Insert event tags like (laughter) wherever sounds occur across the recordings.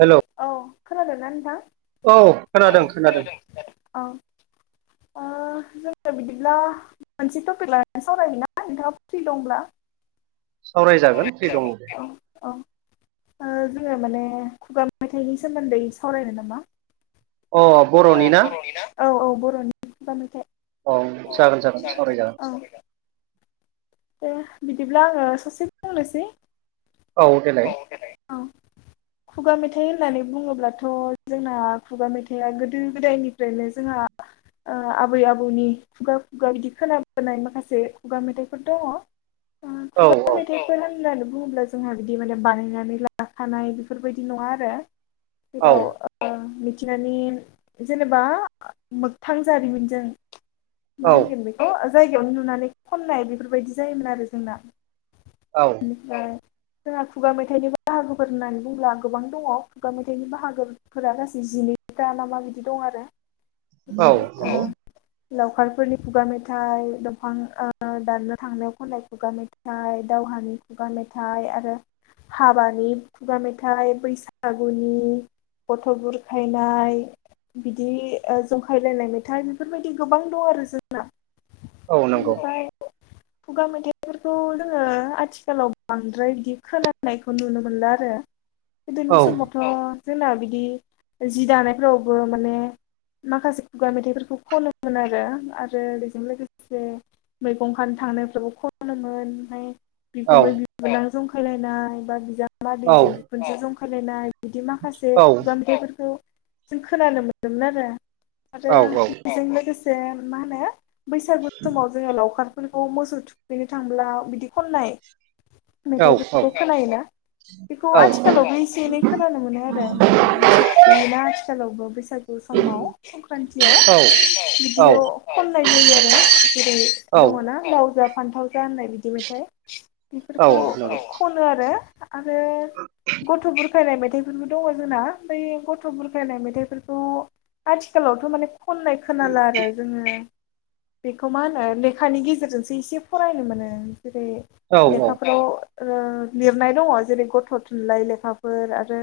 Hello औ खोनादोंना नोंथां? औ औ खोनादों खोनादों खोनादों जोंङो बिदिब्ला मोनसे टपिक लानानै सावरायनो ना नोंथाङा फ्रि दंब्ला? औ सावरायजागोन फ्रि दङ दे। आङो माने खुगा मेथाइनि सोमोन्दै सावरायनो नामा? अ बर'नि ना? औ औ बर'नि खुगा मेथाइ औ जागोन जागोन सावराय जागोन। औ दे बिदिब्ला आङो ससे बुंनोसै। औ देलाइ खुगा मेथाइ होननानै बुङोब्लाथ' जोंना खुगा मेथाइआ गोदो गोदायनिफ्रायनो जोंहा ओ आबै आबौनि खुगा खुगा बिदि खोनाबोनाय माखासे खुगा मेथाइ फोर दंङ ओ औ खुगा औ मेथाफोर होमब्ला बुङोब्ला जोंहा बिदि माने बानायनानै लाखानाय बेफोरबायदि नङा आरो । जेराव ओ मि थिंगानि जेनेबा मोगथां जारिमिनजों । मा औ होनगोन बेखौ जायगायावनो नुनानै खननाय बेफोरबायदि जायोमोन आरो जोंना। बिनिफ्राय जोंहा खुगा मेथाइनिबो बाहागोफोर होननानै बुंब्ला गोबां दङ खुगा मेथाइनि बाहागोफोरा गासै जिन नै ता ना मा बिदि दं आरो औ बे ओ लावखारफोरनि खुगा मेथाइ दंफां ओ दाननो थांनायाव खननाय खुगा मेथाइ दावहानि खुगा मेथाइ आरो हाबानि खुगा मेथाइ बैसागुनि गथ' बुरखायनाय बिदि ओ जंखायलायनाय मेथाइ बेफोरबायदि गोबां दं आरो जोंना औ नोंगौ। बेनिफ्राय खुगा मेथाइ फोरखौ जोङो आथिखालाव बांद्राय बिदि खोनानायखौ नुनो मोनला आरो गोदोनि औ समावथ' जोंना बिदि जि दानायफोरावबो माने माखासे खुगा मेथाइफोरखौ खनोमोन आरो आरो बेजों लोगोसे मै गंखानो थानो सुबुं खनोमोन ओमफाय औ बिखुमै बिबोनां जंखायलायनाय बा बिजा औ मादैजों बिखुनजो जं खालायनाय बिदि माखासे औ खुगा मेथाइफोरखौ जों खोनानो मोनोमोन आरो आरो औ बेजों लोगोसे मा होनो? बैसागु समाव जोङो लावखारफोरखौ मोसौ थुखैनो थांब्ला बिदि खननाय औ मेथायाइफोरखौ खोनायोना बेखौ औ आथिखालावबो एसे एनै खोनानो मोनो आरो जोंनि मोसौ थुखैयोना आथिखालावबो बैसागु समाव संक्रान्तियाव बिदियाव खननाय जायो आरो जेरै दङ ना लावजा फान्थावजा होननाय बिदि मेथाइ बेफोरखौ नंगौ खनो आरो आरो गथ' बुरखायनाय मेथाइफोरबो दङ जोंना बै गथ' बुरखायनाय मेथाइफोरखौ आथिखालावथ' माने खननाय खोनाला आरो जोङो बेखौ मा होनो ले खानि गेजेरजोंसो एसे फरायनो मोनो जेरै औ नंगौ औ लेखाफोराव ओ लिरनाय दङ जेरै गथ' थुनलाइ लेखाफोर रो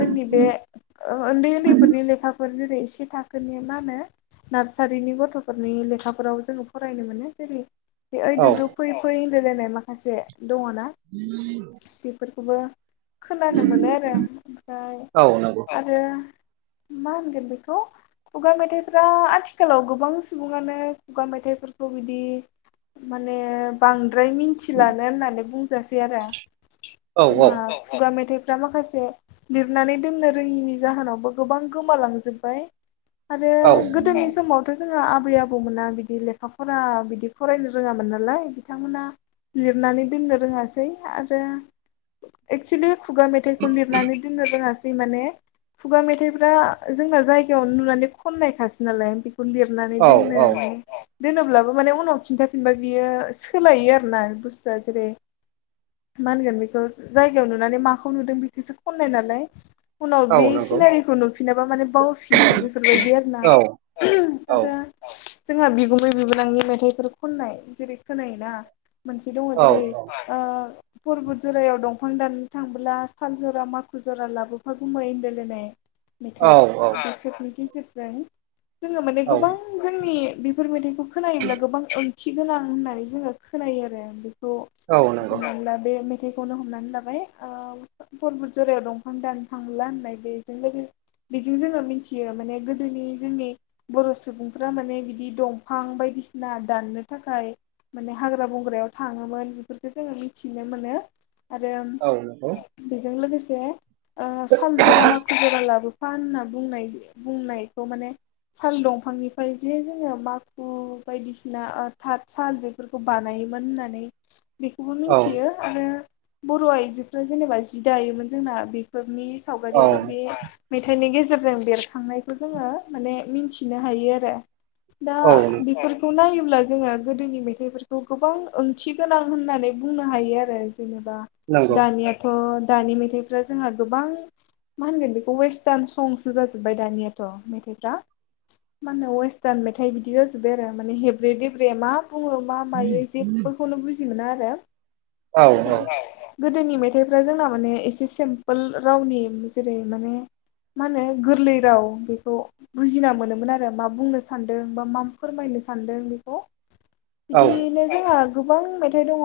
जोंनि बे ओन्दै ओन्दैफोरनि लेखा फोर जेरै से थाखोनि मानो नार्सारिनि गथ'फोरनि लेखाफोराव जोङो फरायनो मोनो। जेरै ओइ औ दु दु फैय फैय होनलायलानाय माखासे दङ ना बेफोरखौबो खोनानो मोनो आरो ओमफ्राय औ नंगौ आरो मा होनगोन बेखौ खुगा मेथाइफ्रा आथिखालाव गोबां सुबुङानो खुगा मेथाइफोरखौ बिदि माने बांद्राय मिथिलानो होननानै बुंजासै आरो औ जोंहा खुगा मेथाइफ रा माखासे लिरनानै दोननो रोङिनि जाहोनावबो गोबां गोमालांजोबबाय। आरो औ औ गोदोनि समावथ' जोंहा आबै आबौमोना बिदि लेखा फरा बिदि फरायनो रोङामोन नालाय बिथांमोना लिरनानै दोननो रोङासै आरो एक्सुलि खुगा मेथाइखौ लिरनानै दोननो रोङास सै माने खुगा मेथाइफ्रा जोंना जायगायाव नुनानै खननायखासो नालाय। गुलिरनानै औ दोननो। दोनोब्लाबो माने उनाव खिन्थाफिनबा बियो सोलायो आरोना बुस्थुआ जेरै मा होनगोन बेखौ जायगायाव नुनानै माखौ नुदों बेखोसो खननाय नालाय। उनाव बे सिनारिखौ नुफिनाबा माने बावफिनो बेफोरबायदि आरो ना। आरो जोंहा बिगुमै बिबोनांनि मेथाइफोर खननाय जेरै खोनायोना। मोनसे दङ जेरै ओ परबुत जरायाव दंफां दाननो थांबोला साल जरा माखु जरा लाबोफा गुमै होन्दायलायनाय मेथाइ औ बेफोरनि गेजेरजों जोङो माने औ गोबां जोंनि बेफोर मेथाइखौ खोनायोब्ला गोबां ओंथि गोनां होननानै जोङो खोनायो आरो द औ नंगौ हमनाला बे थेखौनो हमनानै लाबाय ओ फरबुत जरायाव दंफां दानफांला होननाय बेजोंनो बेजों जोङो मिनथियो माने गोदोनि जोंनि बर' सुबुंफ्रा माने बिदि दं। फां बायदिसिना दाननो थाखाय माने हाग्रा बंग्रायाव थाङोमोन बेफोरखौ जोङो मिथिनो मोनो। आरो औ नंगौ बेजों लोगोसे साल जरा माखु जरा लाबो बिफा होनना बुंनाय बुंनायखौ माने साल दंफांनिफ्राय जे जोङो मा खु बायदिसिना थाथ साल बेफोरखौ बानायोमोन होननानै बेखौबो औ मिथियो आरो बर' आइजोफ्रा जेनेबा जि दायोमोन जोंना बेफोरनि औ सावगारियाबो बे औ मेथाइनि गेजेर फोरजों बेरखांनायखौ जोङो माने मिथिनो हायो आरो दा बेफोरखौ नायोब्ला जोङो गोदोनि मेथाइफोरखौ गोबां ओंथि गोनां होननानै बुंनो हायो आरो जेनेबा नंगौ दानियाथ' दानि मेथाइफ्रा जोंहा गोबां मा होनगोन बेखौ वेस्टार्न संसो जाजोब्बाय दानियाथ' मेथाइफ्रा मान होनो वेस्टार्न मेथाइ बिदि बिदि जाजोब्बाय आरो माने हेब्रे देब्रे मा बुङो मा मायो जेबोखौनो बुजि मोना आरो। औ। गोदोनि मेथाइफ्रा जोंना माने एसे सिम्पोल रावनि जेरै माने मा होनो गोरलै राव बेखौ बुजिना मोनोमोन आरो मा बुंनो सान्दों बा मा फोरमायनो सानदों बेखौ औ बिदिनो जोंहा गोबां मेथाइ दङ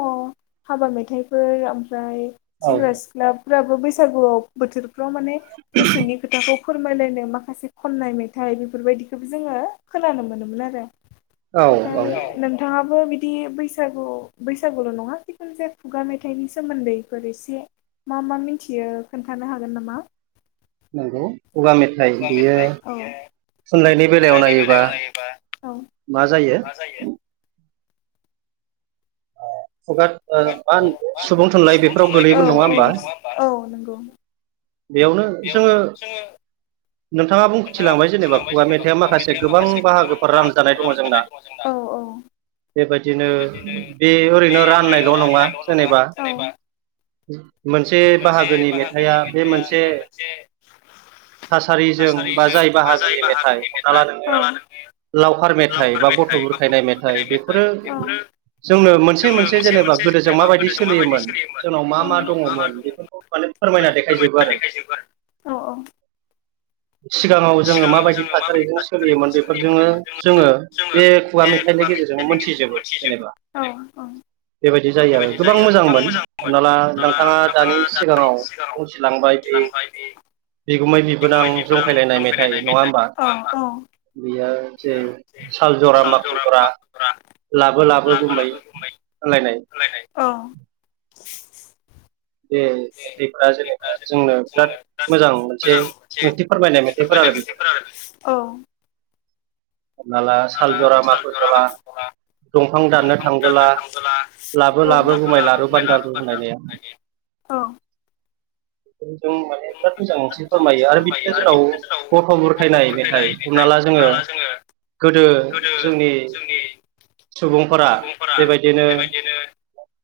हाबा मेथाइफोर ओमफ्राय औ सेंग्रा सिख्ला फोराबो बैसागुआव बोथोरफ्राव माने गोसोनि खोथाखौ फोरमायलायनो माखासे खननाय मेथाइ बेफोरबायदिखौबो जोङो खोनानो मोनोमोन आरो। औ ओमफ्राय औ नोंथाङाबो बिदि बैसागु बैसागुल' नङा जिखुनु जाया खुगा मेथाइनि सोमोन्दैफोर एसे मा मा मिथियो खोन्थानो हागोन नामा? नंगौ खुगा मेथाइ बियो थुनलायनि बेलायाव नायोबा औ मा जायो खुगा ओ मा औ होनो सुबुं थुनलाइ औ बेफोराव गोलैयोमोन नङा औ होमबा नंगौ। (inaudible) बेयावनो जोङो नोंथाङा बुंथिलांबाय जेनेबा खुगा मेथाइआ माखासे गोबां बाहागोफोर रानखानाय दङ जोंना। औ बेबायदिनो बे ओरैनो राननायल' नङा जेनेबा मोनसे बाहागोनि मेथाइआ बे मोनसे थासारिजों बा जाय बाहागोनि मेथाइ हमना ला नोङो। लावखार मेथाइ बा गथ' बुरखायनाय मेथाइ बेफोरो जोंनो मोनसे मोनसे जेनेबा गोदोजों माबायदि सोलियोमोन जोंनाव मा मा दं दङ बेफोरखौ माने फोरमायना देखायजोबो आरो दङमोन सिगाङाव जोङो माबायदि थासारिजों सोलियोमोन बेफोरजोंनो जोङो बे खुगा मेथाइनि गेजेर जों मोनथिजोबो जेनेबा औ औ बेबायदि जायो आरो गोबां मोजांमोन हमना ला नोंथाङा दानि सिगाङाव बुंथिलांबाय बे (inaudible) (unintelligible) बिगुमै बिबोनां जंखायलायनाय मेथाइ नङा होमबा बेयो जे साल जरा माखल जरा लाबो लाबो बुंबाय औ बे मेथाइफोरा जेनेबा जोंनो बिराद मोजां मोनसे ओंथि फोरमायनाय मेथाइफोर आरो। बेफोर औ हमना ला साल जरा माखु जरा दंफां दाननो थांबोला लाबो औ लाबो गुमै लारु बान्दारु होनलायनाया औ (unintelligible) बिराद मोजां मोनसे फोरमायो आरो बिदिनो जोंनाव गथ' बुरखायनाय मेथाइ हमना ला जोङो गोदो जोंनि सुबुंफोरा बेबायदिनो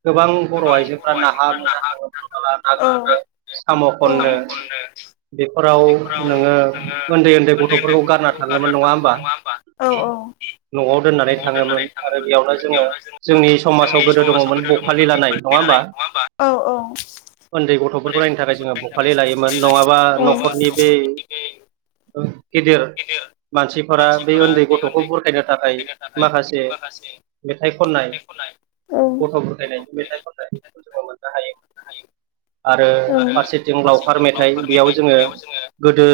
गोबां बर' आइजोफोरा नाहा मैना थाङोब्ला माबला ना गुरनो साम' खननो खननो बेफोराव नोङो उन्दै उन्दै गथ'फोरखौ गारना थाङोमोन नङा होमबा औ औ न'आव दोननानै थाङोमोन आरो बेयावनो जोङो जोंनि समाजाव गोदो दङमोन बखालि लानाय नङा होम औ औ उन्दै गथ'फोरखौ नायनो थाखाय जोङो बुफलि लायोमोन नङाबा न'खरनि बे औ गेदेर मानसिफोरा बे उन्दै गथ'खौ बुरखायनो थाखाय माखासे मेथाइ खननाय आरो गथ' गथाय बुरखायनायनि मेथाइ खननायखौ जोङो मोननो हायो। आरो फारसेथिं लावखार मेथाइ बेयाव जोङो गोदो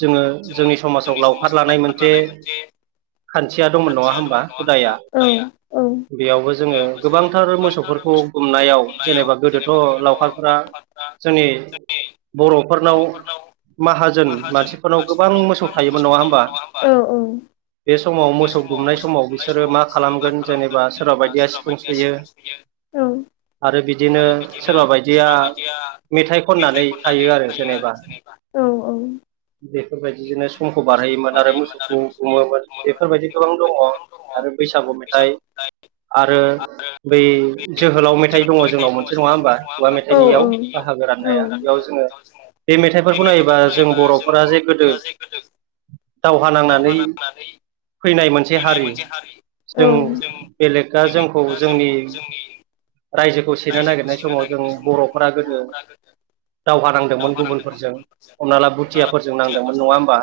जोङो जोंनि समाजाव लावखार लानाय मोनसे खान्थिया दंमोन नङा होमबा हुदाया बेयावबो जोङो गोबांथार मोसौफोरखौ गुमनायाव जेनेबा गोदोथ' लावखारफ जोंनि बर'फोरनाव माहाजोन मानसिफोरनाव गोबां मोसौ थायोमोन नङा होमबा बे समाव मोसौ गुमनाय समाव बिसोरो मा खालामगोन जेनेबा सोरबा बायदिया सिफुं सुयो औ आरो बिदिनो सोरबा बाय दिया मेथाइ खननानै खायो आरो जेनेबा बेफोरबायदिजोंनो समखौ बारहोयोमोन आरो मोसौखौ गुमोमोन बेफोरबायदि गोबां दङ आरो बैसागु मेथाइ आरो बै जोहोलाव मेथाइ दङ जोंनाव मोनसे नङा होमबा जायनियाव बाहागो राननाया बेयाव जोङो बे मेथाइफोरखौ नायोबा जों बर'फोरा जे गोदो दावहा नांनानै फैनाय मोनसे हारि जों बेलेगआ जोंखौ जोंनि रायजोखौ सेनो नागिरनाय सेनो समाव जों नागिरनाय समाव जों गोदो बर'फोरा गोदो दावहा नांदोंमोन गुबुनफोरजों हमना ला बुथियाफोरजों नांदोंमोन नङा होमबा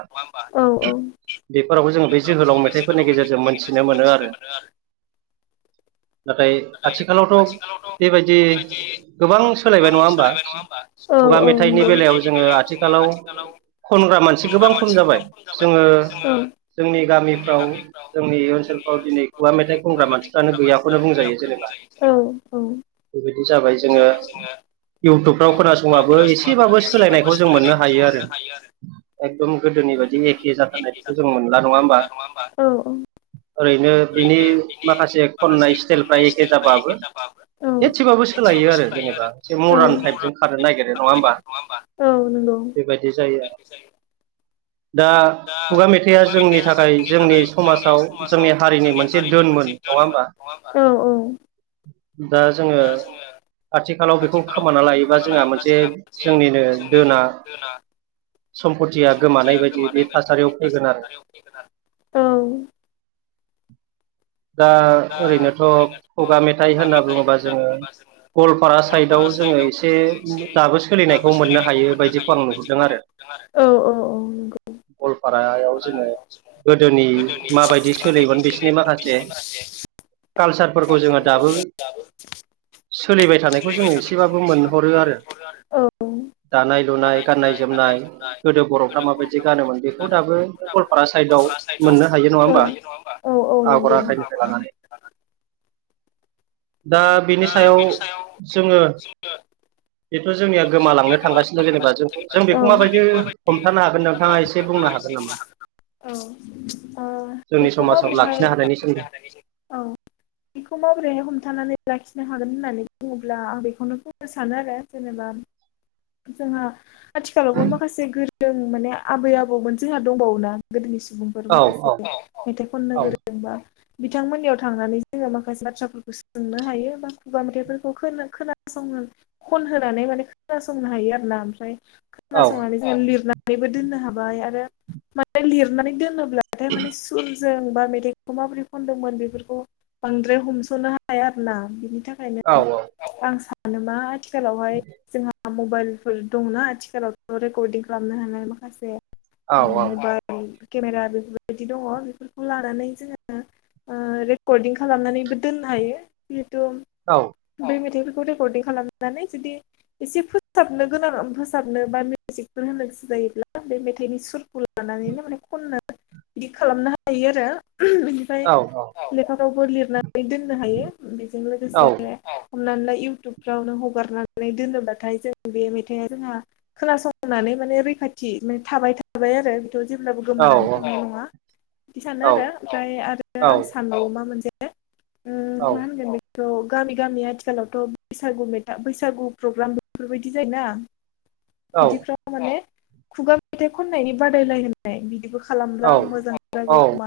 बेफोरावबो जोङो बे जोहोलाव मेथाइफोरनि गेजेरजों मोनथिनो मोनो आरो (inaudible) नाथाय आथिखालावथ' बेबाय बेबादि गोबां सोलायबाय नङा होमबा औ खुगा औ नोंगौ मेथाइनि बा बेलायाव मेथायनि जोङो बेलायाव जोङो आथिखालाव खनग्रा मानसि गोबां खम जाबाय जोङो जोंनि गामिफ्राव जोंनि ओनसोलफ्राव दिनै खुगा मेथाइ खनग्रा मानसिफ्रानो गैयाखौनो बुंजायो जेनेबा औ औ बेबायदि जाबाय जोङो इउटुब फ्राव खोनासङाबो एसेबाबो सोलायनायखौ जों मोननो हायो आरो एकदम गोदोनि बायदि ए खे जाथार बेखौ जों मोनला नङा होमबा औ औ ओरै बिनि माखासे खननाय स्टाइलफ्रा एखे जाबाबो औ एसेबाबो सोलायो आरो जेनेबा एसे मडार्न टाइपजों खारनो नागिरो नङा होमबा बेबायदि जायो बेबायदि जायो दा दा मेथाइआ खुगा मेथाइया थाखाय जोंनि थाखाय जोंनि समाजाव जोंनि समाजाव हारिनि जोंनि मोनसे हारिनि दोनमोन मोनसे नङा दों होमबा मोन नङा होमबा औ औ दा जोङो आथिखालाव बेखौ खोमाना लायोबा जोंहा मोनसे जोंनिनो दोना सम्पतिया सम्पथिया बायदि बे गोमानाय बायदि थासारियाव बे फैगोन आरो थासारियाव फैगोन आरो औ (inaudible) दा ओरैनोथ' खगा मेथाइ होनना बुङोबा जोङो गवालपारा साइडआव गवालपारा जोङो साइदआव एसे जोङो एसे दाबो सोलिनायखौ दाबो सोलिनायखौ हायो मोननो बायदिखौ आं हायो नुहुरदों बायदिखौ आं आरो नुहुरदों आरो औ औ औ नंगौ गवालपारायाव जोङो गोदोनि माबायदि सोलियोमोन बिसिनि माखासे कालसारफोरखौ जोङो दाबो सोलिबाय थानायखौ जोङो एसेबाबो मोनहरो आरो दानाय लुनाय गाननाय जोमनाय गोदो बर'फ्रा माबायदि गानोमोन बेखौ दाबो गवालपारा साइडआव फारा साइट आव मोननो हायो नङा मोननो होमबा हायो नङा होमबा औ औ आगर नंगौ आखाइनिफ्राय लानानै (unintelligible) दा बि दा बेनि सायाव जोङो बेथ' जोंनिया गोमालांनो थांगासिनो जेनेबा ज जों बेखौ माबायदि हमथानो हागोन नोंथाङा एसे बुंनो हागोन नामा? (unintelligible) औ ओ जोंनि बेखौ समाजाव माब्रैहाय लाखिनो हानायनि सोमोन्दै औ बेखौ माबोरैहाय हमथानानै लाखिनो नो होन होन्नानै बुङोब्ला आं बेखौनो बुंनो सानो आरो जेनेबा जोंहा आथिखालावबो माखासे गोरों माने आबै आबौमोन जोंहा दंबावोना गोदोनिसि सुबुंफोर औ माखासे औ मेथाइ औ खननोगोरजों बा बिथांमोननियाव थांनानै जोङो माखासे बाथ्राफोरखौ सोंनो हायो बा खुगा मेथाइफोरखौ खोनासङो होनानै खंनो हायो ना खोना औ संना लिर नानैबो दोननो हाबाय आरो माने लिरनानै दोनोब्लाथाय माने स जों बा मेथाइखौ माबोरै खदोंमोन बेफोरखौ बांद्राय हमस'नो हाया आरोना बिनि थाखाय औ ओंखायनो आं सान मा आथिखालावहाय जोंहा मबाइलफोर दंना आथिखालावथ' रेकर्डिं खालामनो हानाय माखासे औ मबाइल केमेरा बेफोरबायदि दङ बेफोरखौ लानानै जोङो रेकर्डिं खालामनानैबो दोननो हायो । थ औ बे मेथाइफोरखौ रेकर्डिं खालामनानै जुदि एसे फोसाबनो गोनां फोसाबनो बा मउजिकफोर होनो गोसो जायोब्ला बे मेथाइनि सुरखौलाना नै माने खननो बिदि खालामनो हायो आरो । बिनिफ्राय औ लेखाखौबो लिरनानै दोननो हायो बेजों लोगोसे हनानैला इउटुब नो हगारनानै दोनोब्लाथाय जों बे मेथाइआ जोंहा खोनासंनानै माने रैखाथि थाबाय थाबाय आरो । जेब्लाबो औ गोमानानै थांनाय नङा बिदि सानो आरो ओमफ्राय आरो औ आं सानबाव मा मोनसे मा होनगोन बेथ' गामि गामि आथिखालावथ' बैसागु मेथा बैसागु प्रग्राम बेफोरबायदि जायोना बिदिफ्रा माने खुगा मेथाइ खननायनि बादायलाय होननाय बिदिबो औ खालामब्ला आं मोजां औ जागौ औ